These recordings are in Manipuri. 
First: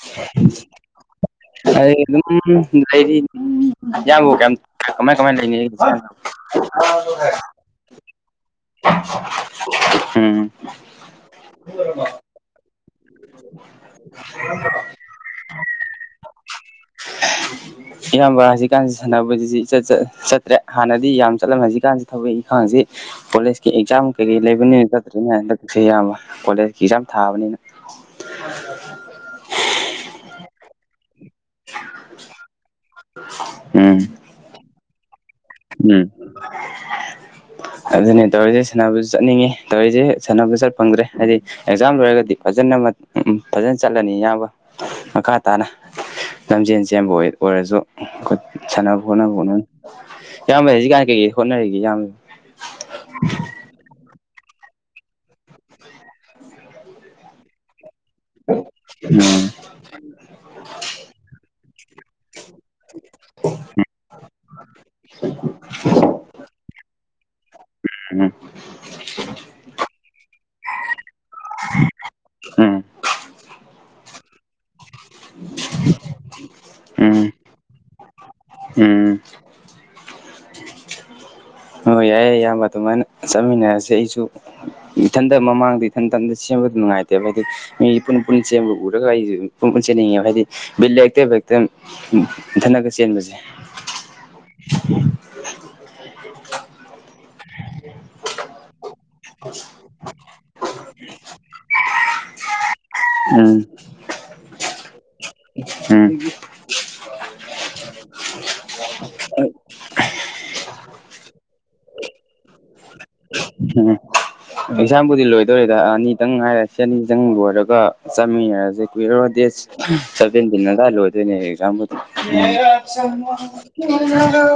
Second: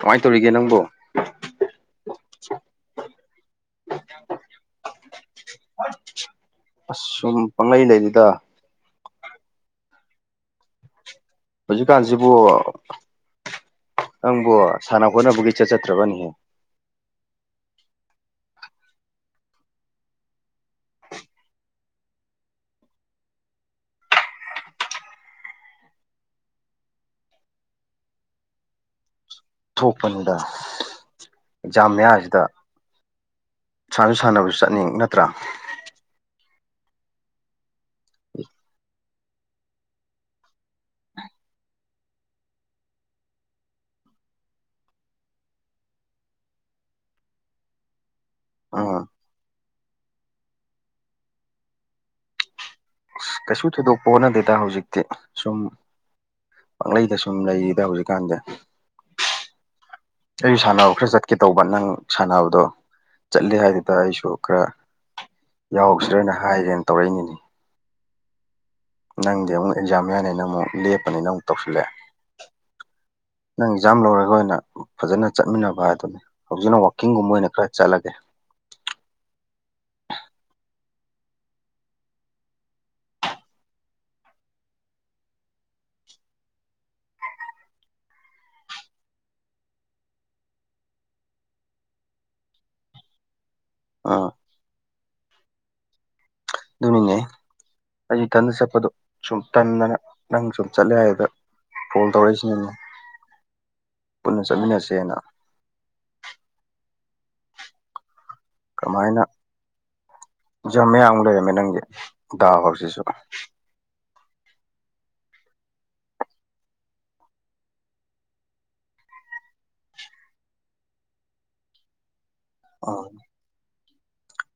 ꯀꯃꯥꯏꯅ ꯇꯧꯔꯤꯒꯦ ꯅꯪꯕꯨ ꯑ ꯑꯗꯨꯝ ꯂꯩꯗꯤ ꯌꯥꯝꯕ ꯀꯩꯝ ꯀꯃꯥꯏ ꯀꯃꯥꯏ ꯂꯩꯦ ꯑꯁ ꯁꯨꯝ ꯄꯪꯂꯩ ꯂꯩꯔꯤꯗ ꯎꯝ ꯍꯧꯖꯤꯛꯀꯥꯟꯁꯤꯕꯨ ꯅꯪꯕꯨ ꯁꯥꯟꯅ ꯈꯣꯠꯅꯕꯒꯤ ꯆꯠꯆꯠꯇ꯭ꯔꯕꯅꯤꯍ [unintelligible] ꯏꯌꯥꯝꯕ ꯍꯧꯖꯤꯛꯀꯥꯟꯁꯤ ꯁꯥꯟꯅꯕꯁꯤ ꯆꯠꯇ꯭ꯔꯦ ꯍꯥꯟꯅꯗꯤ ꯌꯥꯝ ꯆꯠꯂꯝꯃꯦ ꯍꯧꯖꯤꯛꯀꯥꯟꯁꯤ ꯊꯕꯛ ꯏꯪꯈꯥꯡꯁꯤ ꯀꯣꯂꯦꯖꯀꯤ ꯑꯦꯛꯖꯥꯝ ꯀꯩꯀꯩ ꯂꯩꯕꯅꯤꯅ ꯅꯠꯇ꯭ꯔꯦꯅ ꯍꯟꯛꯁꯦ ꯑꯌꯥꯝꯕ ꯀꯣꯂꯦꯖꯀꯤ ꯑꯦꯛꯖꯥꯝ ꯊꯥꯕꯅꯤꯅ [unintelligible] ꯊꯣꯛꯄꯅꯤꯗ ꯑꯦꯛꯖꯥꯝ ꯃꯌꯥꯁꯤꯗ ꯎꯝ ꯁꯥꯟꯅꯕꯁꯨ ꯆꯠꯅꯤꯡ ꯅꯠꯇ꯭ꯔꯥ ꯎꯝ ꯑꯗꯨꯅꯦ ꯇꯧꯔꯗ ꯁꯕꯨ ꯆꯠꯅꯤꯡꯉꯦ ꯇꯧꯔꯤꯁꯦ ꯁꯥꯟꯅꯕꯗ ꯆꯠ ꯐꯪꯗ꯭ꯔꯦ ꯍꯥꯏꯗꯤ ꯑꯦꯛꯖꯥꯝ ꯂꯣꯏꯔꯒꯗꯤ ꯐꯖꯅ ꯎ ꯐꯖꯅ ꯆꯠꯂꯅꯤ ꯑꯌꯥꯝꯕ ꯃꯈꯥ ꯇꯥꯅ ꯂꯝꯖꯦꯟ ꯆꯦꯟꯕ ꯑꯣꯏꯔꯁꯨ ꯑꯩꯈꯣꯏ ꯁꯥꯟꯅꯕ ꯎꯝ ꯈꯣꯠꯅꯕ ꯈꯣꯠꯅ ꯌꯥꯝꯃꯦ ꯍꯧꯖꯤ ꯀꯥꯟ ꯀꯩ ꯍꯣꯠꯅꯔꯤꯒꯦ ꯌꯥꯝꯕꯃꯦ ꯀꯩꯁꯨ ꯊꯣꯏꯗꯣꯛꯄ ꯍꯣꯠꯅꯗꯦꯗ ꯍꯧꯖꯤꯛꯇꯤ ꯁꯨꯝ ꯄꯥꯛꯂꯩꯗ ꯁꯨꯝ ꯂꯩꯔꯤꯗ ꯍꯧꯖꯤꯛ ꯀꯥꯟꯗꯦ ꯎꯝ ꯑꯩꯁꯨ ꯁꯥꯟꯅꯕ ꯈꯔ ꯆꯠꯀꯦ ꯇꯧꯕ ꯅꯪ ꯁꯥꯟꯅꯕꯗꯣ ꯆꯠꯂꯦ ꯍꯥꯏꯗꯨꯗ ꯑꯩꯁꯨ ꯈꯔ ꯌꯥꯎꯁꯤ꯭ꯔꯅ ꯍꯥꯏꯔꯦꯅ ꯇꯧꯔꯛꯏꯅꯤꯅꯤ ꯑꯣ ꯅꯪꯗꯤ ꯑꯃꯨꯛ ꯑꯦꯛꯖꯥꯝ ꯌꯥꯅꯤꯅ ꯑꯃꯨꯛ ꯂꯦꯞꯄꯅꯤꯅ ꯑꯃꯨꯛ ꯇꯧꯁꯤꯜꯂꯛꯑꯦ ꯎꯝ ꯅꯪ ꯑꯦꯛꯖꯥꯝ ꯂꯧꯔꯒ ꯑꯣꯏꯅ ꯐꯖꯅ ꯆꯠꯃꯤꯟꯅꯕ ꯍꯥꯏꯗꯨꯅꯤ ꯍꯧꯖꯤꯛꯅ ꯎꯝ ꯋꯥꯛꯀꯤꯡꯒꯨꯝꯕ ꯑꯣꯏꯅ ꯈꯔ ꯆꯠꯂꯒꯦ ꯎꯝ ꯑꯣ ꯌꯥꯏꯌꯦ ꯑꯌꯥꯝꯕ ꯑꯗꯨꯃꯥꯏꯅ ꯆꯠꯃꯤꯟꯅꯔꯁꯦ ꯑꯩꯁꯨ ꯏꯊꯟꯇ ꯃꯃꯥꯡꯗ ꯏꯊꯟꯇꯟꯗ ꯁꯦꯝꯕꯗ ꯅꯨꯡꯉꯥꯏꯇꯦꯕ ꯑꯩꯗꯤ ꯃꯤ ꯄꯨꯟ ꯄꯨꯟ ꯆꯦꯟꯕ ꯎꯔꯒ ꯑꯩꯖꯨ ꯄꯨꯟ ꯄꯨꯟ ꯆꯦꯟꯅꯤꯡꯉꯦꯕ ꯍꯥꯏꯗꯤ ꯕꯤꯠꯂꯩꯇꯦꯕ ꯎꯝ ꯏꯟꯊꯅꯒ ꯆꯦꯟꯕꯖꯦ ꯑꯥ [unintelligible] ꯑꯗꯨꯅꯤꯅꯦ ꯑꯩ ꯏꯊꯟꯗ ꯆꯠꯄꯗꯣ ꯁꯨꯝ ꯇꯟꯗꯅ ꯅꯪ ꯁꯨꯝ ꯆꯠꯂꯦ ꯍꯥꯏꯗꯨꯗ ꯐꯣꯟ ꯇꯧꯔꯛꯏꯁꯤꯅꯤꯅꯦ ꯎꯝ ꯄꯨꯟꯅ ꯆꯠꯃꯤꯟꯅꯁꯦꯅ ꯎꯝ ꯀꯃꯥꯏꯅ ꯖꯥꯝ ꯃꯌꯥꯝꯃꯨꯛ ꯂꯩꯔꯝꯃꯦ ꯅꯪꯒꯤ ꯗꯥꯎ ꯁꯤꯁꯨ ꯎꯝ ꯑꯦꯛꯖꯥꯝꯕꯨꯗꯤ ꯂꯣꯏꯗꯣꯔꯦꯗ ꯑꯅꯤꯗꯪ ꯉꯥꯏꯔꯦ ꯁꯤ ꯑꯅꯤꯗꯪ ꯂꯣꯏꯔꯒ ꯆꯠꯃꯤꯟꯅꯔꯖꯦ ꯀꯨꯏꯔꯔꯣꯏ ꯗꯦꯁ ꯁꯕꯦꯟꯇꯤꯟ ꯑꯗ꯭ꯋꯥꯏ ꯂꯣꯏꯗꯣꯏꯅꯦ ꯑꯦꯛꯖꯥꯝꯕꯨꯗꯤ ꯑꯣ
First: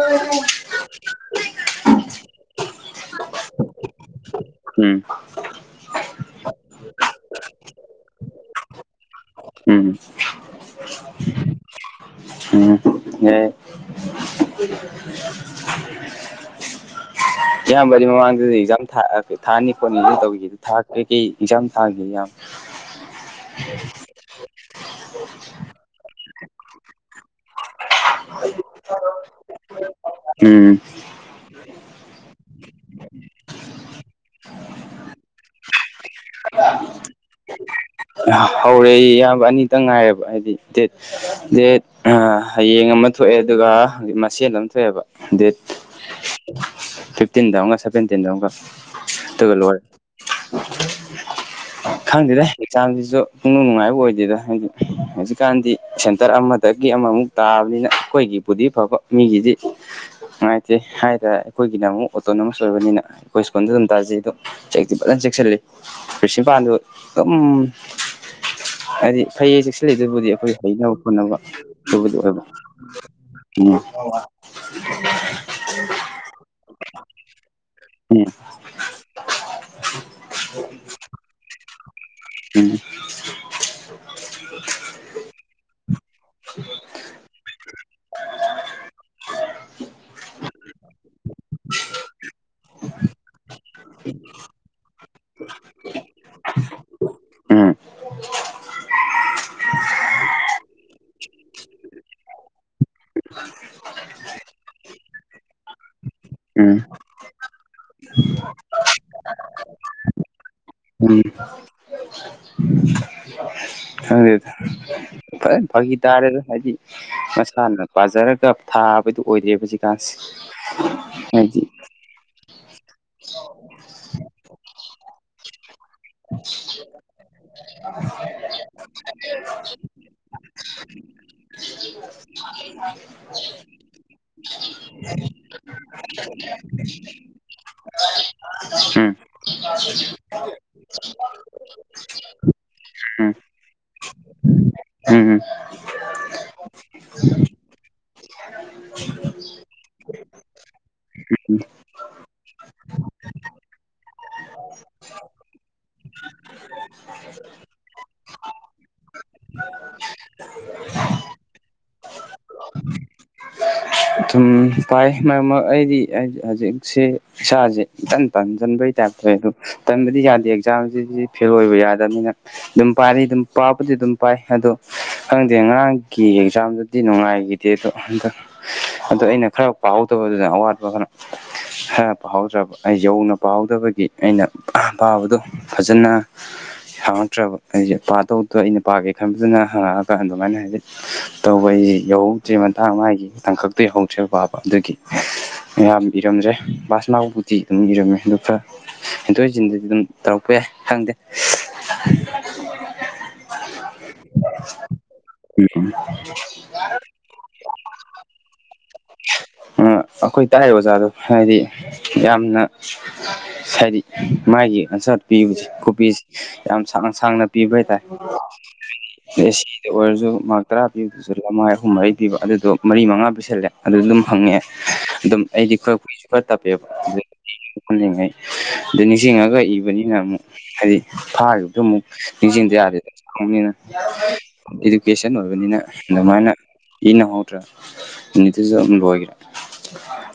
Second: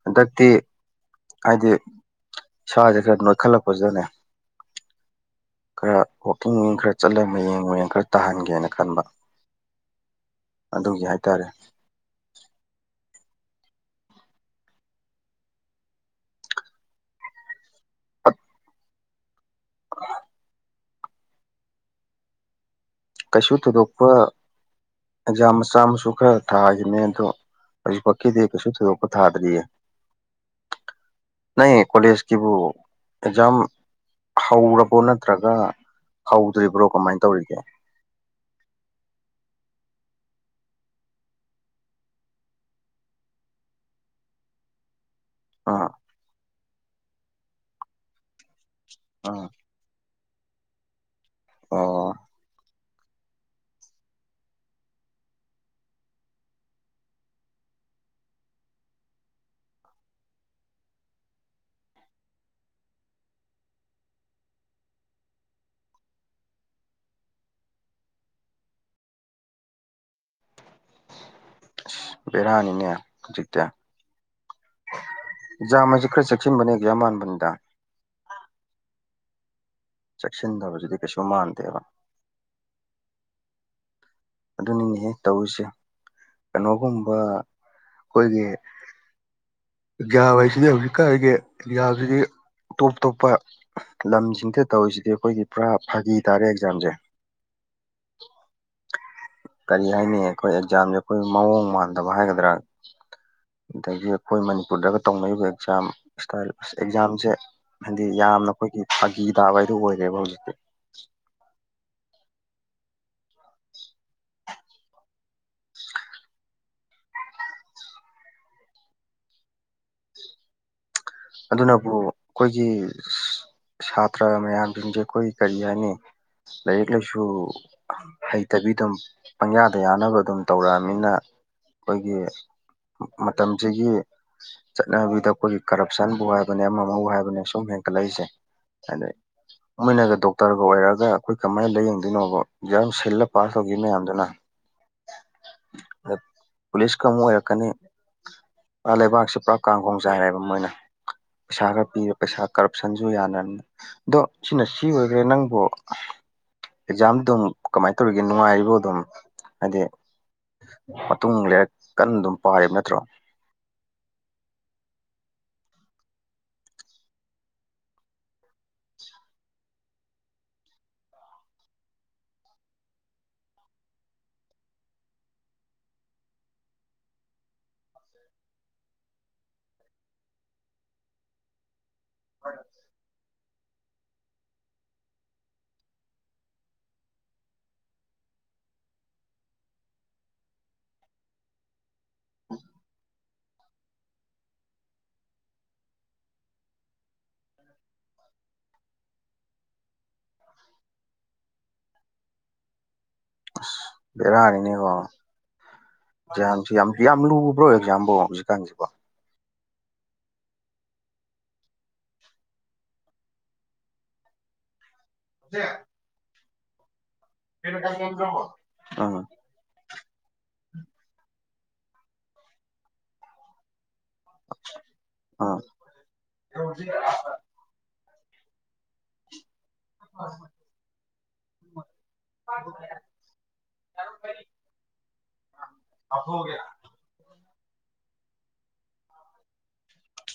ꯍꯟꯗꯛꯇꯤ ꯍꯥꯏꯗꯤ ꯏꯁꯥꯁꯦ ꯈꯔ ꯅꯣꯏꯈꯠꯂꯛ ꯎꯝ ꯈꯔ ꯋꯥꯛꯀꯤꯡ ꯈꯔ ꯆꯠꯂꯒ ꯃꯌꯦꯡ ꯃꯌꯦꯡ ꯈꯔ ꯇꯥꯍꯟꯒꯦꯅ ꯈꯟꯕ ꯑꯗꯨꯒꯤ ꯍꯥꯏꯇꯥꯔꯦ [unintelligible] ꯎꯝ ꯌꯥꯏ ꯑ [unintelligible] ꯏꯌꯥꯝꯕꯗꯤ ꯃꯃꯥꯡꯗꯗꯤ ꯑꯦꯛꯖꯥꯝ ꯊꯥ ꯑꯥ ꯊꯥꯅꯤ ꯈꯣꯠꯅꯤ ꯇꯧꯒꯤꯗꯨꯗꯤ ꯊꯥ ꯀꯩ ꯀꯩ ꯑꯦꯛꯖꯥꯝ ꯊꯥꯒꯦ ꯌꯥꯝ ꯀꯩꯁꯨ ꯊꯣꯏꯗꯣꯛꯄ ꯑꯦꯛꯖꯥꯝ ꯃꯆꯥ ꯃꯁꯨ ꯈꯔ ꯊꯥꯒꯤꯝꯅꯦ ꯑꯗꯣ ꯍꯧꯖꯤꯛꯄꯥꯛꯀꯤꯗꯤ ꯀꯩꯁꯨ ꯊꯣꯏꯗꯣꯛꯄ ꯊꯥꯗ꯭ꯔꯤꯌꯦ ꯎꯝ ꯅꯩ ꯀꯣꯂꯦꯖ ꯀꯤꯕꯨ ꯑꯦꯖꯥꯝ ꯍꯧꯔꯕꯣ ꯅꯠꯇ꯭ꯔꯒ ꯍꯧꯗ꯭ꯔꯤꯕ꯭ꯔꯣ ꯀꯃꯥꯏ ꯇꯧꯔꯤꯒꯦ ꯍꯧꯔꯦ ꯏ ꯏꯌꯥꯝꯕ ꯑꯅꯤꯇꯪ ꯉꯥꯏꯔꯦꯕ ꯍꯥꯏꯗꯤ ꯗꯦꯠ ꯗꯦꯠ ꯑꯥ ꯍꯌꯦꯡ ꯑꯃ ꯊꯣꯛꯑꯦ ꯑꯗꯨꯒ ꯍꯧ ꯃꯁꯦꯜ ꯑꯃ ꯊꯣꯛꯑꯦꯕ ꯗꯦꯠ ꯑꯥ ꯐꯤꯐꯇꯤꯟꯗ ꯑꯃꯒ ꯁꯚꯦꯟꯇꯤꯟꯗ ꯑꯝꯒ ꯎꯝ ꯑꯗꯨꯒ ꯂꯣꯏꯔꯦ [unintelligible] ꯑꯣ ꯈꯪꯗꯗꯦ ꯆꯥꯡꯖꯤꯖꯨ ꯄꯨꯛꯅꯨꯡ ꯅꯨꯡꯉꯥꯏꯕ ꯑꯣꯏꯗꯦꯗ ꯍꯥꯏꯗꯤ ꯍꯧꯖꯤꯛꯀꯥꯟꯗꯤ ꯁꯦꯟꯇꯔ ꯑꯃꯗꯒꯤ ꯑꯃꯃꯨꯛ ꯇꯥꯕꯅꯤꯅ ꯑꯩꯈꯣꯏꯒꯤꯕꯨꯗꯤ ꯐꯕ ꯃꯤꯒꯤꯗꯤ ꯅꯨꯡꯉꯥꯏꯇꯦ ꯍꯥꯏꯇ ꯑꯩꯈꯣꯏꯒꯤꯅ ꯑꯃꯨꯛ ꯑꯣꯇꯣꯅꯣꯃꯁ ꯑꯣꯏꯕꯅꯤꯅ ꯑꯩꯈꯣꯏ ꯁ꯭ꯀꯨꯜꯗ ꯑꯗꯨꯝ ꯇꯥꯖꯩꯗꯣ ꯆꯦꯛꯇꯤ ꯐꯖꯅ ꯆꯦꯛꯁꯤꯜꯂꯤ ꯄ꯭ꯔꯤꯁꯤꯄꯥꯟꯗꯨ ꯑꯗꯨꯝ ꯍꯥꯏꯗꯤ ꯐꯩꯌꯦ ꯆꯦꯛꯁꯤꯜꯂꯤꯗꯨꯕꯨꯗꯤ ꯑꯩꯈꯣꯏ ꯍꯩꯅꯕ ꯄꯨꯟꯅꯕ ꯑꯁ ꯕꯦꯔꯥꯅꯤꯅꯦ ꯍꯧꯖꯤꯛꯇꯤ [unintelligible] ꯑꯦꯛꯖꯥꯝ ꯑꯖꯦ ꯈꯔ ꯆꯦꯛꯁꯤꯟꯕꯅ ꯑꯦꯖꯥ ꯃꯥꯟꯕꯅꯤꯗ ꯏ ꯆꯦꯛꯁꯤꯟꯗꯕꯁꯤꯗꯤ ꯀꯩꯁꯨ ꯃꯥꯟꯗꯦꯕ ꯎ [unintelligible] ꯑꯗꯨꯅꯤꯅꯦ ꯍꯦ ꯇꯧꯔꯤꯁꯦ ꯀꯩꯅꯣꯒꯨꯝꯕ ꯑꯩꯈꯣꯏꯒꯤ ꯒ꯭ꯌꯥꯕꯥꯏ ꯁꯤꯖꯤꯟꯅꯕ ꯍꯧꯖꯤꯛꯀꯥꯟꯒꯤ ꯒ꯭ꯌꯥꯖꯤꯗꯤ ꯇꯣꯞ ꯇꯣꯞꯄ ꯂꯝꯁꯤꯡꯗ ꯇꯧꯔꯤꯁꯤꯗꯤ ꯑꯩꯈꯣꯏꯒꯤ ꯄꯨꯔꯥ ꯐꯥꯒꯤ ꯇꯥꯔꯦ ꯑꯦꯛꯖꯥꯝꯁꯦ ꯎꯝ ꯀꯔꯤ ꯍꯥꯏꯅꯤ ꯑꯩꯈꯣꯏ ꯑꯦꯛꯖꯥꯝꯖꯦ ꯑꯩꯈꯣꯏ ꯃꯑꯣꯡ ꯃꯥꯟꯗꯕ ꯍꯥꯏꯒꯗ꯭ꯔꯥ ꯑꯗꯒꯤ ꯑꯩꯈꯣꯏ ꯃꯅꯤꯄꯨꯔꯗꯒ ꯇꯧꯅꯔꯤꯕ ꯑꯦꯛꯖꯥꯝ ꯏꯁꯀꯥꯏꯜ ꯁ ꯎꯝ ꯑꯦꯛꯖꯥꯝꯁꯦ ꯍꯥꯏꯗꯤ ꯌꯥꯝꯅ ꯈꯣꯏꯒꯤ ꯐꯥꯒꯤ ꯇꯥꯕ ꯍꯥꯏꯗꯨ ꯑꯣꯏꯔꯦꯕ ꯍꯧꯖꯤꯛꯇꯤ ꯎꯝ ꯈꯪꯗꯦꯗ ꯐꯖꯅ ꯐꯥꯒꯤ ꯇꯥꯔꯦꯗ ꯍꯥꯏꯗꯤ ꯃꯁꯥꯅ ꯄꯥꯖꯔꯒ ꯊꯥꯕꯗꯨ ꯑꯣꯏꯗꯦ ꯍꯧꯖꯤꯀꯥꯟꯁꯤ [unintelligible] ꯑꯗꯨꯅꯕꯨ ꯑꯩꯈꯣꯏꯒꯤ ꯁꯇ꯭ꯔꯥ ꯃꯌꯥꯝꯖꯤꯡꯖꯦ ꯑꯩꯈꯣꯏ ꯀꯔꯤ ꯍꯥꯏꯅꯤ ꯂꯥꯏꯔꯤꯛ ꯂꯥꯏꯁꯨ ꯍꯩ ꯇꯕꯤꯗꯨꯝ ꯄꯪꯌꯥꯗ ꯌꯥꯅꯕ ꯑꯗꯨꯝ ꯇꯧꯔꯛꯑꯝꯅꯤꯅ ꯑꯩꯈꯣꯏꯒꯤ ꯃꯇꯝꯁꯤꯒꯤ [unintelligible] ꯆꯠꯅꯕꯤꯗ ꯑꯩꯈꯣꯏꯒꯤ ꯀꯔꯞꯁꯟꯕꯨ ꯍꯥꯏꯕꯅꯦ ꯑꯃ ꯑꯃꯕꯨ ꯍꯥꯏꯕꯅꯦ ꯁꯨꯝ ꯍꯦꯟ ꯀꯠꯂꯛꯏꯖꯦ ꯎꯝ ꯑꯗꯩ ꯃꯣꯏꯅꯒ ꯗꯣꯛꯇꯔꯒ ꯑꯣꯏꯔꯛꯑꯒ ꯑꯩꯈꯣꯏ ꯀꯃꯥꯏ ꯂꯥꯌꯦꯡꯗꯣꯏꯅꯣꯕ ꯑꯦꯛꯖꯥꯝ ꯁꯤꯜꯂ ꯎꯝ ꯄꯥꯁ ꯇꯧꯒꯤ ꯃꯌꯥꯝꯗꯨꯅ ꯎꯝ ꯎꯝ ꯄꯨꯂꯤꯁꯀ ꯑꯃꯨꯛ ꯑꯣꯏꯔꯛꯀꯅꯤ ꯂꯩꯕꯥꯛꯁꯤ ꯄꯨꯔꯥ ꯀꯥꯡꯈꯣꯡ ꯆꯥꯏꯔꯦꯕ ꯃꯣꯏꯅ ꯄꯩꯁꯥ ꯈꯔ ꯄꯤꯔꯦ ꯄꯩꯁꯥ ꯀꯔꯞꯁꯟꯖꯨ ꯌꯥꯅꯅ ꯑꯗꯣ ꯁꯤꯅ ꯁꯤ ꯑꯣꯏꯈ꯭ꯔꯦ ꯅꯪꯕꯨ ꯑꯦꯛꯖꯥꯝ ꯑꯗꯨꯝ ꯀꯃꯥꯏ ꯇꯧꯔꯤꯒꯦ ꯅꯨꯡꯉꯥꯏꯔꯤꯕ ꯑꯗꯨꯝ ꯍꯥꯏꯗꯤ ꯃꯇꯨꯡ ꯂꯩꯔꯛ ꯀꯟꯅ ꯑꯗꯨꯝ ꯄꯥꯔꯤꯕ ꯅꯠꯇ꯭ꯔꯣ ꯑꯗꯨꯨꯝ ꯄꯥꯏ ꯃꯔꯛꯃꯛ ꯑꯩꯗꯤ ꯍꯥꯏꯗꯤ ꯍꯧꯖꯤꯛꯁꯤ ꯏꯁꯥꯖꯤ ꯏꯇꯟ ꯇꯟꯖꯟꯕꯩ ꯇꯥꯏꯞꯇ ꯑꯗꯨ ꯇꯟꯕꯗꯤ ꯌꯥꯗꯦ ꯑꯦꯛꯖꯥꯝꯁꯤꯗꯤ ꯐꯦꯜ ꯑꯣꯏꯕ ꯌꯥꯗꯕꯅꯤꯅ ꯑꯗꯨꯝ ꯄꯥꯔꯤ ꯑꯗꯨꯝ ꯄꯥꯕꯗꯤ ꯑꯗꯨꯝ ꯄꯥꯏ ꯑꯗꯣ ꯈꯪꯗꯦ ꯉꯔꯥꯡꯒꯤ ꯑꯦꯛꯖꯥꯝꯗꯨ ꯗꯤ ꯅꯨꯡꯉꯥꯏꯒꯤꯗꯦ ꯑꯗꯣ ꯍꯟꯗꯛ ꯑꯗꯣ ꯑꯩꯅ ꯈꯔ ꯄꯥꯍꯧꯗꯕꯗꯨꯗ ꯑꯋꯥꯠꯄ ꯈꯔ ꯈꯔ ꯄꯥꯍꯧꯗ꯭ꯔꯕ ꯑꯩ ꯌꯧꯅ ꯄꯥꯍꯧꯗꯕꯒꯤ ꯑꯩꯅ ꯄꯥꯕꯗꯣ ꯐꯖꯅ ꯍꯪꯉꯛꯇ꯭ꯔꯕ ꯑꯩꯖꯦ ꯄꯥꯗꯧꯗꯣ ꯑꯩꯅ ꯄꯥꯒꯦ ꯈꯟꯕꯗꯨꯅ ꯍꯪꯉꯛꯑꯒ ꯑꯗꯨꯃꯥꯏꯅ ꯍꯥꯏꯗꯤ ꯇꯧꯕ ꯑꯩ ꯌꯧꯍꯧꯗ꯭ꯔꯤ ꯃꯇꯥꯡ ꯃꯥꯒꯤ ꯇꯥꯡꯀꯛꯇꯣ ꯌꯧꯍꯧ [unintelligible] ꯄꯥꯕ ꯑꯗꯨꯒꯤ ꯃꯌꯥꯝ ꯏꯔꯝꯗ꯭ꯔꯦ ꯄꯥꯁ ꯃꯥꯔꯛꯕꯨꯗꯤ ꯑꯗꯨꯝ ꯏꯔꯝꯃꯦ ꯑꯗꯨ ꯈꯔ ꯍꯦꯟꯗꯣꯛ ꯍꯦꯟꯖꯤꯟꯗꯗꯤ ꯑꯗꯨꯝ ꯇꯧꯔꯛꯄ ꯌꯥꯏ ꯈꯪꯗꯦ ꯕꯦꯔꯥꯅꯤꯅꯦꯀꯣ ꯌꯥꯝ ꯌꯥꯝꯗꯤ ꯌꯥꯝ ꯂꯨꯕ꯭ꯔꯣ ꯑꯦꯛꯖꯥꯝꯕꯣ ꯍꯧꯖꯤꯛꯀꯥꯟꯖꯤꯕꯣ ꯑ ꯑꯩꯈꯣꯏ ꯇꯥꯛꯏ ꯑꯣꯖꯥꯗꯣ ꯍꯥꯏꯗꯤ ꯌꯥꯝꯅ ꯍꯥꯏꯗꯤ ꯃꯥꯒꯤ ꯑꯟꯁꯠ ꯄꯤꯕꯁꯤ ꯈꯨꯄꯤꯁꯤ ꯌꯥꯝ ꯁꯥꯡ ꯁꯥꯡꯅ ꯄꯤꯕ ꯍꯥꯏꯇꯥꯔꯦ ꯎꯝ [unintelligible] ꯑꯣꯏꯔꯖꯨ ꯃꯥꯔꯛ ꯇꯔꯥ ꯄꯤꯕꯗꯨꯁꯨ ꯂꯃꯥꯏ ꯑꯍꯨꯝ ꯃꯔꯤ ꯄꯤꯕ ꯑꯗꯨꯗꯣ ꯃꯔꯤ ꯃꯉꯥ ꯄꯤꯁꯜꯂꯦ ꯑꯗꯨꯗꯨꯝ ꯍꯪꯉꯛꯑꯦ ꯑꯗꯨꯝ ꯎꯝ ꯑꯩꯗꯤ ꯈꯔ ꯈꯨꯏꯏꯖꯨ ꯈꯔ ꯇꯞꯄꯦꯕ ꯍꯜꯂꯤꯉꯩ ꯑꯗ ꯅꯤꯡꯁꯤꯡꯉꯒ ꯏꯕꯅꯤ ꯑꯩꯅ ꯑꯃꯨꯛ ꯍꯥꯏꯗꯤ ꯐꯥꯒꯤꯕꯗꯨ ꯑꯃꯨꯛ ꯅꯤꯡꯖꯤꯡꯗ ꯌꯥꯗꯦꯗꯅ [unintelligible] ꯏꯗꯨꯀꯦꯁꯟ ꯑꯣꯏꯕꯅꯤꯅ ꯑꯗꯨꯃꯥꯏꯅ ꯏ ꯅꯪꯍꯧꯗ꯭ꯔꯥ ꯃꯤꯅꯤꯠꯇꯨꯖꯨ [unintelligible] ꯂꯣꯏꯒꯔꯦ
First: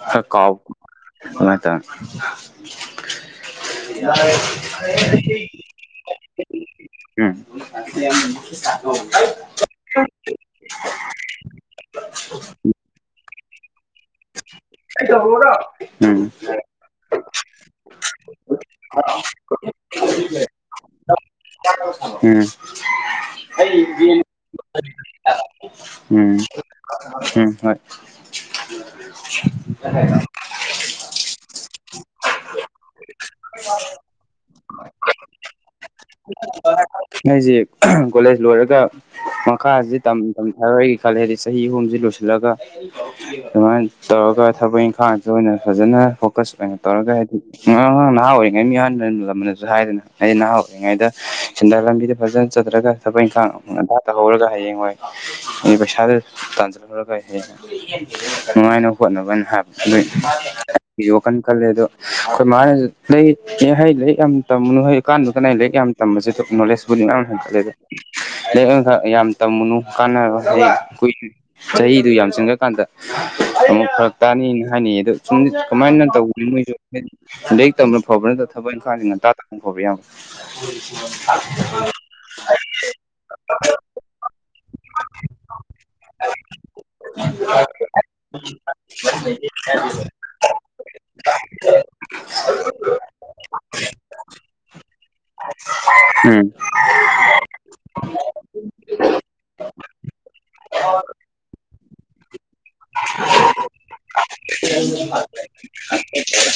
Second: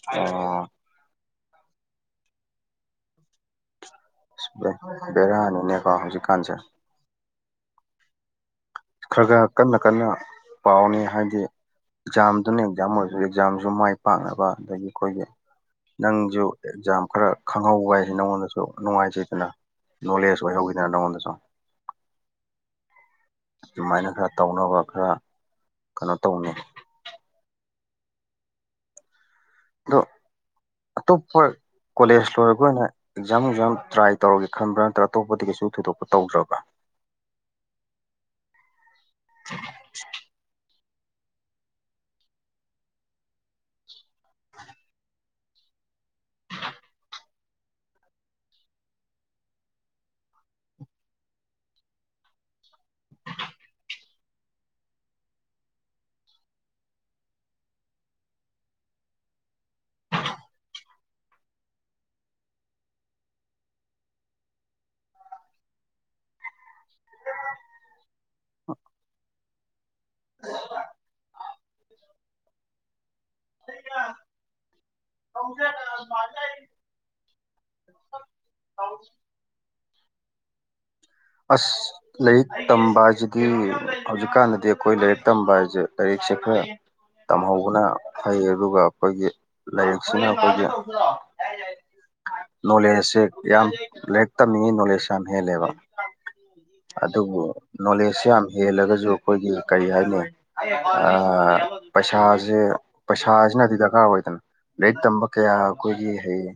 ꯈꯔ ꯀꯥꯎ ꯑꯣ ꯕꯦꯔꯥꯅꯤꯅꯦꯀꯣ ꯍꯧꯖꯤꯛꯀꯥꯟꯁꯦ [unintelligible] [unintelligible] ꯎꯝ [unintelligible] ꯈꯔ ꯈꯔ ꯀꯟꯅ ꯀꯟꯅ ꯄꯥꯎꯅꯦ ꯍꯥꯏꯗꯤ ꯑꯦꯛꯖꯥꯝꯗꯨꯅ ꯑꯦꯛꯖꯥꯝ ꯑꯣꯏ ꯑꯦꯛꯖꯥꯝꯖꯨ ꯃꯥꯏ ꯄꯥꯛꯅꯕ ꯑꯗꯒꯤ ꯑꯩꯈꯣꯏꯒꯤ ꯅꯪꯖꯨ ꯑꯦꯛꯖꯥꯝ ꯈꯔ ꯈꯪꯍꯧꯕ ꯍꯥꯏꯖꯦ ꯅꯪꯉꯣꯟꯗꯁꯨ ꯅꯨꯡꯉꯥꯏꯖꯩꯗꯅ ꯅꯣꯂꯦꯖ ꯑꯣꯏꯍꯧꯋꯤꯗꯅ ꯅꯪꯉꯣꯟꯗꯁꯨ ꯎꯝ ꯑꯗꯨꯃꯥꯏꯅ ꯈꯔ ꯇꯧꯅꯕ ꯈꯔ ꯀꯩꯅꯣ ꯇꯧꯅꯤ ꯎꯝ ꯍꯣꯏ [unintelligible] ꯑꯇꯣꯞꯄꯠ ꯀꯣꯂꯦꯖ ꯂꯣꯏꯔꯛꯄ ꯑꯣꯏꯅ ꯑꯦꯛꯖꯥꯝ ꯑꯦꯛꯖꯥꯝ ꯇ꯭ꯔꯥꯏ ꯇꯧꯔꯒꯦ ꯈꯟꯕ꯭ꯔꯥ ꯅꯠꯇ꯭ꯔꯒ ꯑꯇꯣꯞꯄꯗꯒꯤ ꯀꯩꯁꯨ ꯊꯣꯏꯗꯣꯛꯄ ꯇꯧꯗ꯭ꯔꯥꯕ ꯑꯩꯖꯤ ꯀꯣꯂꯦꯖ ꯂꯣꯏꯔꯒ ꯃꯈꯥꯁꯤꯊꯥꯔꯣꯏꯒ ꯈꯜꯂꯦ ꯍꯥꯏꯗꯤ ꯆꯍꯤ ꯑꯍꯨꯝꯁꯤ ꯂꯣꯏꯁꯤꯜꯂꯒ ꯑꯗꯨꯃꯥꯏꯅ ꯇꯧꯔꯒ ꯊꯕꯛ ꯏꯪꯈꯥꯡꯗ ꯑꯣꯏꯅ ꯐꯖꯅ ꯐꯣꯀꯁ ꯑꯣꯏꯅ ꯇꯧꯔꯒ ꯍꯥꯏꯗꯤ ꯑ ꯅꯍꯥ ꯑꯣꯏꯔꯤꯉꯩ ꯃꯤ ꯑꯍꯥꯟ ꯂꯃꯗꯁꯨ ꯍꯥꯏꯗꯅ ꯑꯩ ꯅꯍꯥ ꯑꯣꯏꯔꯤꯉꯩꯗ ꯁꯦꯟꯗꯥ ꯂꯝꯕꯤꯗ ꯐꯖꯅ ꯆꯠꯇꯊ꯭ꯔꯒ ꯊꯕꯛ ꯏꯪꯈꯥꯡꯟꯊꯥꯛꯇꯍꯧꯔꯒ ꯍꯌꯦꯡ ꯍꯣꯏ ꯑꯗꯤ ꯄꯩꯁꯥꯗꯨ ꯇꯥꯟꯖ ꯐꯔ ꯀꯥꯏ ꯍꯥꯏ ꯅꯨꯡꯉꯥꯏꯅꯕ ꯍꯣꯠꯅꯕꯅ ꯍꯥꯏꯕ ꯑꯗꯨ ꯑꯩꯒꯤꯁꯨ ꯋꯥꯈꯜ ꯈꯜꯂꯦ ꯑꯗꯣ ꯑꯩꯈꯣꯏ ꯃꯥꯅꯁꯨ ꯂ ꯑꯦ ꯍꯩ ꯂꯥꯏꯛ ꯌꯥꯝ ꯇꯝꯃꯅꯨ ꯍ ꯀꯥꯟꯗꯨ ꯀꯅꯥꯩ ꯂꯥꯏꯔꯤꯛ ꯌꯥꯝ ꯇꯝꯕꯁꯤ ꯅꯣꯂꯦꯖꯄꯨꯗꯤ ꯌꯥꯝꯌꯥꯝ ꯍꯦꯟꯒꯠꯂꯦ ꯂꯩꯥꯏꯔꯤꯛꯈꯛ ꯌꯥꯝ ꯇꯝꯃꯨꯅꯨ ꯀꯥꯟ ꯍ ꯀꯏ ꯆꯍꯤꯗꯨ ꯌꯥꯝꯁꯤꯟꯈꯀꯥꯟꯗ ꯑꯃꯛ ꯐꯔꯛ ꯇꯥꯅꯤꯅ ꯍꯥꯏꯅꯩꯌꯦ ꯑꯗꯣ ꯁꯨꯝ ꯀꯃꯥꯏꯅ ꯇꯧꯕꯅꯤ ꯃꯣꯏꯁꯨ ꯂꯥꯏꯔꯤꯛ ꯇꯝꯕ ꯐꯕ ꯅꯠꯇ ꯊꯕꯛ ꯏꯪꯈꯥꯡꯗꯤ ꯉꯟꯇꯥ ꯇꯥꯅ ꯐꯕ ꯌꯥꯕ꯭ꯔ ꯑꯁ ꯂꯥꯏꯔꯤꯛ ꯇꯝꯕ ꯍꯥꯏꯁꯤꯗꯤ ꯍꯧꯖꯤꯛꯀꯥꯟꯗꯗꯤ ꯑꯩꯈꯣꯏ ꯂꯥꯏꯔꯤꯛ ꯇꯝꯕ ꯍꯥꯏꯁꯦ ꯂꯥꯏꯔꯤꯛꯁꯦ ꯈꯔ ꯇꯝꯍꯧꯕꯅ ꯐꯩ ꯑꯗꯨꯒ ꯑꯩꯈꯣꯏꯒꯤ ꯂꯥꯏꯔꯤꯛꯁꯤꯅ ꯑꯩꯈꯣꯏꯒꯤ ꯅꯣꯂꯦꯖꯁꯦ ꯌꯥꯝ ꯂꯥꯏꯔꯤꯛ ꯇꯝꯃꯤꯉꯩ ꯅꯣꯂꯦꯖ ꯌꯥꯝ ꯍꯦꯜꯂꯦꯕ ꯎꯝ ꯑꯗꯨꯕꯨ ꯅꯣꯂꯦꯖꯁꯤ ꯌꯥꯝ ꯍꯦꯜꯂꯒꯁꯨ ꯑꯩꯈꯣꯏꯒꯤ ꯀꯔꯤ ꯍꯥꯏꯅꯤ ꯑ ꯄꯩꯁꯥꯁꯦ ꯄꯩꯁꯥꯁꯤꯅꯗꯤ ꯗꯔꯀꯥꯔ ꯑꯣꯏꯗꯅ ꯂꯥꯏꯔꯤꯛ ꯇꯝꯕ ꯀꯌꯥ ꯑꯩꯈꯣꯏꯒꯤ ꯍꯌꯦ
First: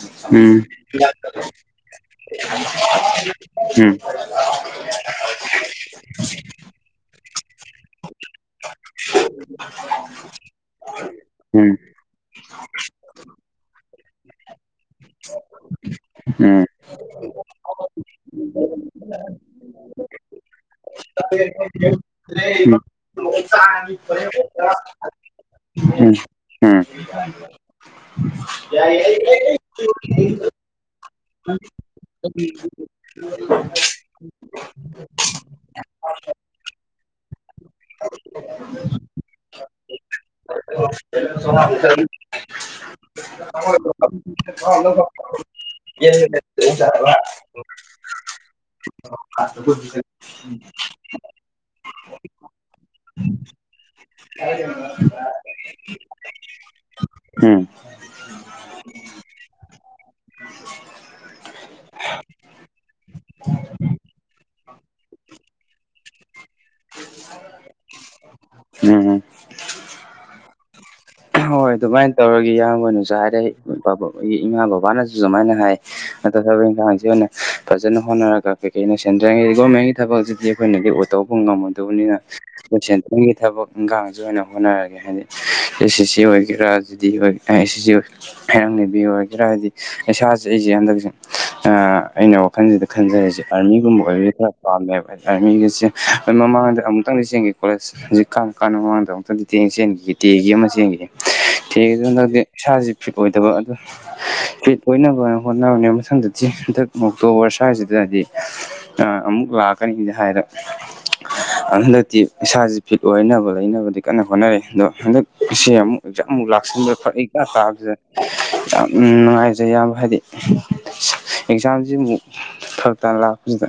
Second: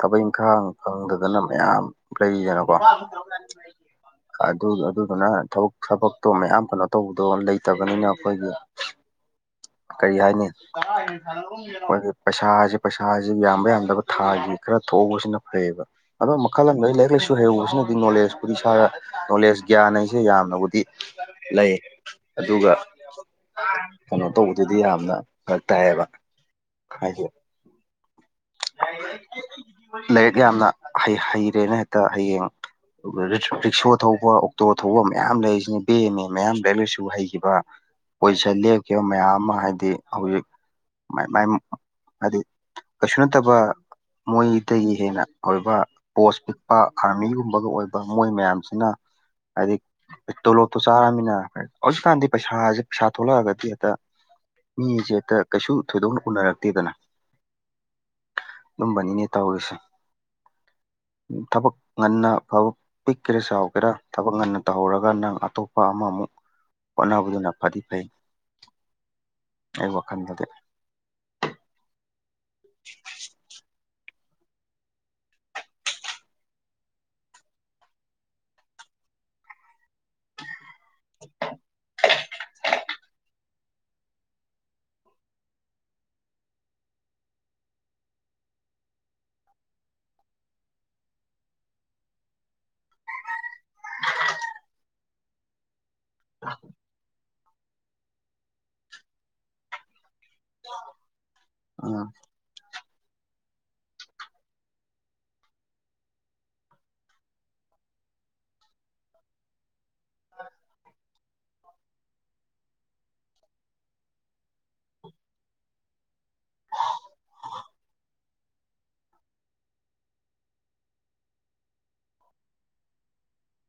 ꯊꯕꯛ ꯎꯝ ꯏꯪꯈꯥꯡ ꯐꯪꯗꯗꯅ ꯃꯌꯥꯝ ꯂꯩꯔꯤꯗꯅꯀꯣ ꯎꯝ ꯑꯗꯨ ꯑꯗꯨꯗꯨꯅ ꯊꯕꯛ ꯊꯕꯛꯇꯣ ꯃꯌꯥꯝ ꯀꯩꯅꯣ ꯇꯧꯕꯗꯣ ꯂꯩꯇꯕꯅꯤꯅ ꯑꯩꯈꯣꯏꯒꯤ ꯀꯔꯤ ꯍꯥꯏꯅꯤ ꯎꯝ ꯎꯝ ꯎꯝ ꯎꯝ ꯍ ꯄꯩꯁꯥꯁ ꯄꯩꯁꯥꯁꯦ ꯌꯥꯝꯕ ꯌꯥꯝꯗꯕ ꯊꯥꯒꯤ ꯈꯔ ꯊꯣꯛꯎꯁꯤꯅ ꯐꯩꯌꯦꯕ ꯑꯗꯣ ꯃꯈꯜ ꯑꯃꯗꯩ ꯂꯥꯏꯔꯛ ꯂꯥꯏꯁꯨ ꯍꯩꯎꯨ ꯁꯤꯅꯗꯤ ꯅꯣꯂꯦꯖ ꯑꯩꯗꯤ ꯏꯁꯥꯗ ꯅꯣꯂꯦꯖ ꯒ꯭ꯌꯥꯟ ꯍꯥꯏꯁꯦ ꯌꯥꯝꯅꯕꯨꯗꯤ ꯂꯩ ꯑꯗꯨꯒ ꯎꯝ ꯀꯩꯅꯣ ꯇꯧꯕꯗꯨꯗꯤ ꯌꯥꯝꯅ ꯐꯔꯛ ꯇꯥꯏꯌꯦꯕ ꯎꯝ ꯍꯥꯏꯗꯤ ꯂꯥꯏꯔꯤꯛ ꯌꯥꯝꯅ ꯍ ꯍꯩꯔꯦꯅ ꯍꯦꯛꯇ ꯍꯌꯦꯡ ꯔꯤꯛꯁꯣ ꯊꯧꯕ ꯑꯣꯛꯇꯣ ꯊꯧꯕ ꯃꯌꯥꯝ ꯂꯩꯔꯤꯁꯤꯅꯦ ꯚꯦ ꯑꯦꯝ ꯑꯦ ꯃꯌꯥꯝ ꯂꯩ ꯂꯁꯨ ꯍꯩꯈꯤꯕ ꯄꯣꯏꯖꯤꯁꯟ ꯂꯦꯞꯈꯤꯕ ꯃꯌꯥꯝ ꯑꯃ ꯍꯥꯏꯗꯤ ꯍꯧꯖꯤꯛ ꯍꯥꯏꯗꯤ ꯀꯩꯁꯨ ꯁꯣ ꯅꯠꯇꯕ ꯃꯣꯏꯗꯒꯤ ꯍꯦꯟꯅ ꯑꯣꯏꯕ ꯄꯣꯁ ꯄꯤꯛꯄ ꯑꯥꯔꯃꯤꯒꯨꯝꯕꯒ ꯑꯣꯏꯕ ꯃꯣꯏ ꯃꯌꯥꯝꯁꯤꯅ ꯍꯥꯏꯗꯤ ꯇꯣꯂꯣꯞꯇꯣ ꯆꯥꯔꯃꯤꯅ ꯍꯧꯖꯤꯛꯀꯥꯟꯗꯤ ꯄꯩꯁꯥꯁꯦ ꯄꯩꯁꯥ ꯊꯣꯛꯂꯛꯑꯒꯗꯤ ꯍꯦꯛꯇ ꯃꯤꯁꯦ ꯍꯦꯛꯇ ꯀꯩꯁꯨ ꯊꯣꯏꯗꯣꯛꯅ ꯎꯅꯔꯛꯇꯦꯗꯅ ꯎꯝ ꯎꯝ ꯑꯗꯨꯝꯕꯅꯤꯅꯦ ꯇꯧꯔꯤꯁꯦ ꯊꯕꯛ ꯉꯟꯅ ꯑꯐꯕ ꯄꯤꯛꯀꯦꯔꯥ ꯆꯥꯎꯒꯦꯔꯥ ꯊꯕꯛ ꯉꯟꯅ ꯇꯧꯍꯧꯔꯒ ꯅꯪ ꯑꯇꯣꯞꯄ ꯑꯃꯃꯨꯛ ꯍꯣꯠꯅꯕꯗꯨꯅ ꯐꯗꯤ ꯐꯩ ꯎꯝ ꯑꯩ ꯋꯥꯈꯜꯗꯗꯤ ꯍꯣꯏ ꯑꯗꯨꯃꯥꯏꯅ ꯇꯧꯔꯒ ꯏꯌꯥꯝꯕꯅꯁꯨ ꯍꯥꯏꯔꯦꯒꯤ ꯏꯃꯥ ꯕꯕꯥꯅꯁꯨ ꯁꯨꯃꯥꯏꯅ ꯍꯥꯏ ꯅ ꯊꯕꯛ ꯏꯟꯈꯥꯡꯁꯤ ꯑꯣꯏꯅ ꯐꯖꯅ ꯍꯣꯠꯅꯔꯒ ꯀꯩꯀꯩꯅ ꯁꯦꯟꯗ꯭ꯔꯉꯩ ꯒꯣꯔꯃꯦꯟꯒꯤ ꯊꯕꯛꯁꯤꯗꯤ ꯑꯩꯈꯣꯏꯅꯗꯤ ꯑꯣꯏꯧꯕ ꯎ ꯉꯝꯃꯗꯕꯅꯤꯅ ꯑꯩꯈꯣꯏ ꯁꯦꯟꯇꯪꯒꯤ ꯊꯕꯛ ꯏꯪꯈꯥꯡꯁꯨ ꯑꯣꯏꯅ ꯍꯣꯠꯅꯔꯒꯦ ꯍꯥꯏꯗꯤ ꯑꯦ ꯁꯤ ꯁꯤ ꯀꯦꯔꯥꯁꯤꯗꯤ ꯑꯣꯏ ꯁꯤꯁꯤ ꯑꯣꯏ ꯍꯩꯔꯥꯡꯅꯕꯤ ꯑꯣꯏꯒꯦꯔꯥ ꯍꯥꯏꯗꯤ ꯏꯁꯥꯁꯦ ꯑꯩꯁꯦ ꯍꯟꯗꯛꯁꯦ ꯑꯩꯅ ꯋꯥꯟꯁꯤꯗ ꯈꯟꯖꯔꯤꯁꯦ ꯑꯥꯔꯃꯤꯒꯨꯝꯕ ꯑꯣꯏꯕ ꯈꯔ ꯄꯥꯝꯃꯦꯕ ꯑꯥꯔꯃꯤꯒꯤꯁꯦ ꯃꯃꯥꯡꯗ ꯑꯃꯨꯛꯇꯪ ꯌꯦꯡꯒꯦ ꯀꯣꯂꯦꯖ ꯍꯧꯖꯤꯛ ꯀꯥꯟꯅ ꯀꯥꯟꯅ ꯃꯃꯥꯡꯗ ꯑꯃꯨꯛꯇꯗꯤ ꯇꯦꯡ ꯆꯦꯟꯈꯤ ꯇꯦꯒꯤ ꯑꯃ ꯆꯦꯟꯈꯤꯒꯦ ꯊꯤ ꯑꯗꯨ ꯑꯥ ꯍꯟꯛꯇꯗꯤ ꯏꯁꯥꯥꯁꯦ ꯐꯤꯠ ꯑꯣꯏꯗꯕ ꯑꯗꯨ ꯐꯠ ꯑꯣꯏꯅꯕ ꯍꯣꯠꯅꯔꯅꯦ ꯃꯊꯪꯗꯗꯤ ꯍꯟꯗꯛ ꯑꯣꯛꯇꯣꯕꯔ ꯁ꯭ꯋꯥꯏꯁꯤꯗꯗꯤ ꯑ ꯑꯃꯨꯛ ꯂꯥꯛꯀꯅꯤꯗꯤ ꯍꯥꯏꯔ ꯍꯟꯗꯛꯇꯤ ꯏꯁꯥꯥꯖꯦ ꯐꯤꯠ ꯑꯣꯏꯅꯕ ꯂꯩꯅꯕꯗꯤ ꯀꯟꯅ ꯍꯣꯠꯅꯔꯤ ꯑꯗꯣ ꯍꯟꯗꯛ ꯁꯤ ꯑꯃꯨꯛ ꯑꯦꯛꯖꯥꯝ ꯑꯃꯨꯛ ꯂꯥꯛꯁꯤꯟꯕ ꯐꯔꯛ ꯏꯇꯥ ꯇꯥꯕꯁꯤꯗ ꯌꯥꯝ ꯅꯨꯡꯉꯥꯏꯖꯩ ꯌꯥꯝꯕ ꯍꯥꯏꯗꯤ ꯑꯦꯛꯖꯥꯝꯁꯤ ꯑꯃꯨꯛ ꯐꯔꯛꯇꯥꯅ ꯂꯥꯛꯄꯁꯤꯗ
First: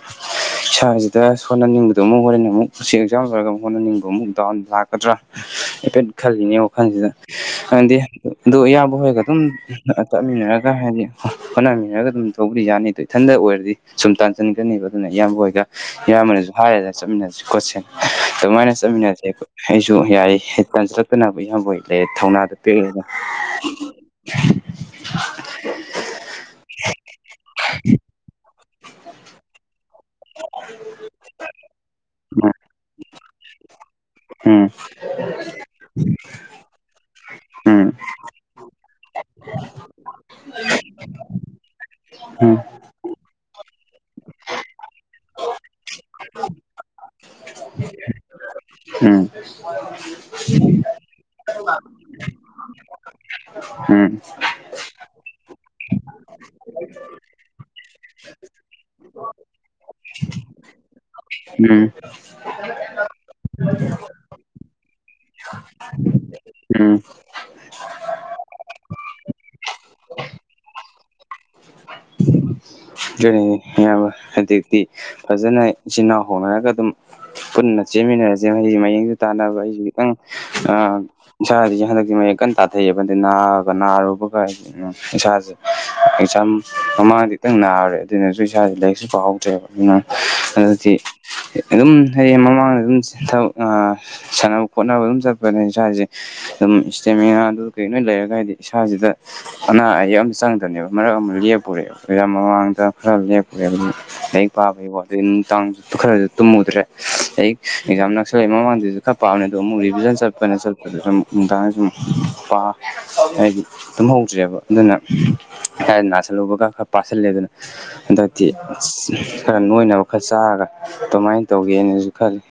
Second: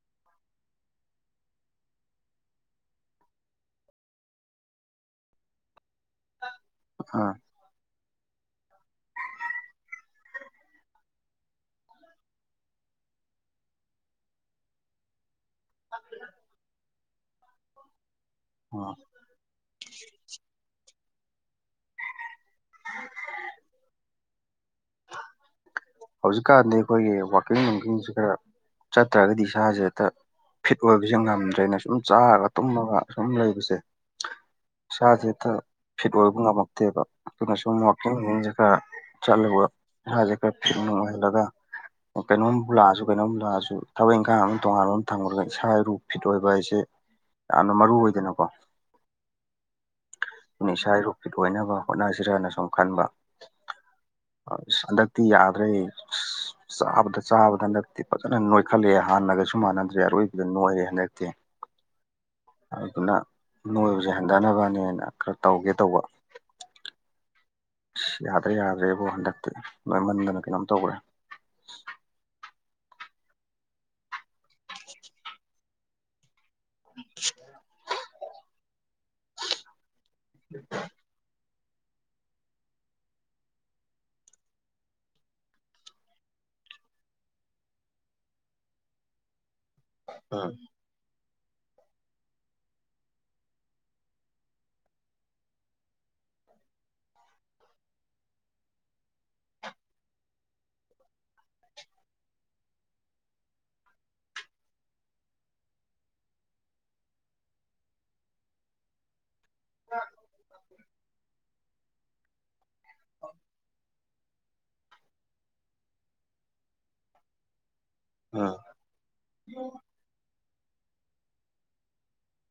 ꯏꯁꯥꯁꯤꯗ ꯍꯣꯠꯅꯅꯤꯡꯕꯗꯣ ꯑꯃꯨꯛ ꯍꯣꯔꯦꯟ ꯑꯃꯨꯛ ꯁꯤ ꯑꯦꯛꯖꯥꯝ ꯂꯣꯏꯔꯒ ꯃꯨꯛ ꯍꯣꯠꯅꯅꯤꯡꯕ ꯑꯃꯨꯛ ꯗꯥꯎꯟ ꯂꯥꯛꯀꯗ꯭ꯔꯥ ꯍꯥꯏꯐꯦꯠ ꯈꯜꯂꯤꯅꯦ ꯋꯥꯈꯜꯁꯤꯗ ꯑꯥ ꯈꯪꯗꯦ ꯑꯗꯣ ꯏꯌꯥꯝꯕ ꯍꯣꯏꯒ ꯑꯗꯨꯝ ꯆꯠꯃꯤꯟꯅꯔꯒ ꯍꯥꯏꯗꯤ ꯍꯣꯠꯅꯃꯤꯟꯅꯔꯒ ꯑꯗꯨꯝ ꯇꯧꯕꯨꯗꯤ ꯌꯥꯅꯤ ꯑꯗꯣ ꯏꯊꯟꯇ ꯑꯣꯏꯔꯗꯤ ꯁꯨꯝ ꯇꯥꯟꯁꯤꯟꯒꯔꯅꯤꯕ ꯑꯗꯨꯅ ꯏꯌꯥꯝꯕ ꯍꯣꯏꯒ ꯏꯌꯥꯝꯕꯅꯁꯨ ꯍꯥꯏꯔꯦꯗꯅ ꯆꯠꯃꯤꯟꯅꯁꯤ ꯈꯣꯠꯁꯤꯅ ꯑꯗꯨꯃꯥꯏꯅ ꯑꯥ ꯆꯠꯃꯤꯟꯅꯁꯦ ꯑꯩꯁꯨ ꯌꯥꯏ ꯇꯥꯟꯁꯤꯜꯂꯛꯇꯅꯕ ꯏꯌꯥꯝꯕ ꯍꯣꯏ ꯂꯩꯔꯦ ꯊꯧꯅꯥꯗ ꯄꯦꯜꯂꯦꯗ ꯍꯧꯖꯤꯛꯀꯥꯟꯗꯤ ꯑꯈꯣꯏꯒꯤ ꯋꯥꯛꯀꯤꯡ ꯅꯨꯡꯀꯤꯡꯁꯦ ꯈꯔ ꯆꯠꯇ꯭ꯔꯒꯗꯤ ꯏꯁꯥꯁꯦ ꯍꯦꯛꯇ ꯐꯤꯠ ꯑꯣꯏꯕꯁꯦ ꯉꯝꯗ꯭ꯔꯦꯅ ꯁꯨꯝ ꯆꯥꯔꯒ ꯇꯨꯝꯃꯒ ꯁꯨꯝ ꯂꯩꯕꯁꯦ ꯎꯝ ꯏꯁꯥꯁꯦ ꯈꯔ ꯐꯤꯠ ꯑꯣꯏꯕ ꯉꯝꯃꯛꯇꯦꯕ ꯑꯗꯨꯅ ꯎꯝ ꯁꯨꯝ ꯎꯝ ꯋꯥꯛꯀꯤꯡ ꯅꯨꯡꯒꯤꯡꯁꯦ ꯈꯔ ꯆꯠꯂꯨꯕ ꯏꯁꯥꯁꯦ ꯈꯔ ꯐꯤꯠ ꯅꯨꯡ ꯑꯣꯏꯍꯜꯂꯒ ꯀꯩꯅꯣꯝꯕꯨ ꯂꯥꯛꯑꯁꯨ ꯀꯩꯅꯣꯝ ꯂꯥꯛꯑꯁꯨ ꯊꯕꯛ ꯏꯪꯈꯥꯡ ꯑꯃ ꯇꯣꯉꯥꯟꯕ ꯑꯃ ꯊꯝꯈꯨꯔꯒ ꯏꯁꯥ ꯏꯔꯨ ꯐꯤꯠ ꯑꯣꯏꯕ ꯍꯥꯏꯁꯦ ꯌꯥꯝꯅ ꯃꯔꯨ ꯑꯣꯏꯗꯅꯀꯣ ꯎꯝ ꯑꯗꯨꯅ ꯏꯁꯥ ꯏꯔꯨ ꯐꯤꯠ ꯑꯣꯏꯅꯕ ꯍꯣꯠꯅꯁꯤꯔꯅ ꯁꯨꯝ ꯈꯟꯕ ꯎꯝ ꯑꯁ ꯍꯟꯗꯛꯇꯤ ꯌꯥꯗ꯭ꯔꯦ ꯆꯥꯕꯗ ꯆꯥꯕꯗ ꯍꯟꯗꯛ ꯐꯖꯅ ꯅꯣꯏꯈꯠꯂꯦꯍꯦ ꯍꯥꯟꯅꯒꯁꯨ ꯃꯥꯟꯅꯗ꯭ꯔꯦ ꯑꯔꯣꯏꯕꯤꯗ ꯅꯣꯏꯔꯦ ꯍꯟꯗꯛꯇꯤ ꯎꯝ ꯑꯗꯨꯗꯨꯅ ꯅꯣꯏꯕꯁꯦ ꯍꯟꯊꯅꯕꯅꯦꯅ ꯈꯔ ꯇꯧꯒꯦ ꯇꯧꯕ ꯎꯝ ꯑꯁ ꯌꯥꯗ꯭ꯔꯦ ꯌꯥꯗ꯭ꯔꯦꯕꯣ ꯍꯟꯗꯛꯇꯤ ꯅꯣꯏꯃꯟꯗꯅ ꯀꯩꯅꯣꯝ ꯇꯧꯈ꯭ꯔꯦ ꯗꯨꯅꯤꯅꯦ ꯏꯌꯥꯝꯕ ꯍꯟꯇꯛꯇꯤ ꯐꯖꯅ ꯏꯆꯤꯟ ꯏꯅꯥꯎ ꯍꯧꯅꯔꯒ ꯑꯗꯨꯝ ꯄꯨꯟꯅ ꯆꯦꯟꯃꯤꯟꯅꯔꯁꯦ [unintelligible] ꯃꯌꯦꯡꯁꯨ ꯇꯥꯟꯅꯕ ꯑꯩꯁꯨ ꯑ [unintelligible] ꯍꯟꯗꯛꯇꯤ ꯃꯌꯦꯡ ꯀꯟꯅ ꯇꯥꯊꯩꯑꯕꯟꯗ ꯅꯥꯒ ꯅꯥꯔꯨꯕꯒ ꯏꯁꯥꯁꯦ ꯑꯦꯛꯖꯥꯝ ꯃꯃꯥꯡꯗ ꯈꯤꯇꯪ ꯅꯥꯔꯨꯔꯦ ꯑꯗꯨꯅꯁꯨ ꯏꯁꯥꯁꯦ ꯂꯥꯏꯔꯤꯛꯁꯨ ꯄꯥꯍꯧꯗ꯭ꯔꯦꯕ ꯎꯝ ꯑꯗꯨꯗꯤ ꯑꯗꯨꯝ ꯍꯌꯦꯡ ꯃꯃꯥꯡꯗ ꯑꯗꯨꯝ ꯊꯕꯛ ꯑꯥ ꯁꯥꯟꯅꯕ ꯈꯣꯠꯅꯕ ꯑꯗꯨꯝ ꯆꯠꯄꯅꯤ ꯏꯁꯥꯥꯁꯦ ꯑꯗꯨꯝ ꯏꯁꯇꯦꯃꯤꯅꯥ ꯑꯗꯨ ꯀꯩ ꯂꯣꯏꯃ ꯂꯩꯔꯒ ꯍꯥꯏꯗꯤ ꯏꯁꯥꯁꯤꯗ ꯑꯅꯥ ꯑꯌꯦꯛ ꯑꯃ ꯆꯪꯗꯅꯅꯦꯕ ꯃꯔꯛ ꯑꯃ ꯂꯦꯞꯄꯨꯔꯦ ꯑꯦꯛꯖꯥꯝ ꯃꯃꯥꯡꯗ ꯈꯔ ꯂꯦꯞꯄꯨꯔꯦ ꯂꯥꯏꯔꯤꯛ ꯄꯥꯕꯩꯀꯣ ꯑꯗꯨ ꯅꯨꯡꯗꯥꯡ ꯈꯔꯁꯨ ꯇꯨꯝꯃꯨꯗ꯭ꯔꯦ ꯑꯩ ꯑꯦꯛꯖꯥꯝ ꯅꯛꯁꯜꯂꯛꯏ ꯃꯃꯥꯡꯗꯁꯨ ꯈꯔ ꯄꯥꯕꯅꯤ ꯑꯗꯣ ꯑꯃꯨꯛ ꯔꯤꯚꯤꯖꯟ ꯆꯠꯄꯅꯦ ꯆꯠꯄꯗꯁꯨꯨꯝ ꯅꯨꯡꯗꯥꯡꯗ ꯁꯨꯝ ꯄꯥ ꯍꯥꯏꯗꯤ ꯇꯨꯝꯍꯧꯗ꯭꯭ꯔꯦꯑꯕ ꯑꯗꯨꯅ ꯑꯩ ꯅꯥꯁꯤꯜꯂꯨꯕꯒ ꯈꯔ ꯄꯥꯁꯤꯜꯂꯦ ꯑꯗꯨꯅ ꯍꯟꯗꯛꯇꯤ ꯑꯥ ꯈꯔ ꯅꯣꯏꯅꯕ ꯈꯔ ꯆꯥꯔꯒ ꯑꯗꯨꯃꯥꯏꯅ ꯇꯧꯒꯦꯅꯁꯨ ꯈꯜꯂꯤ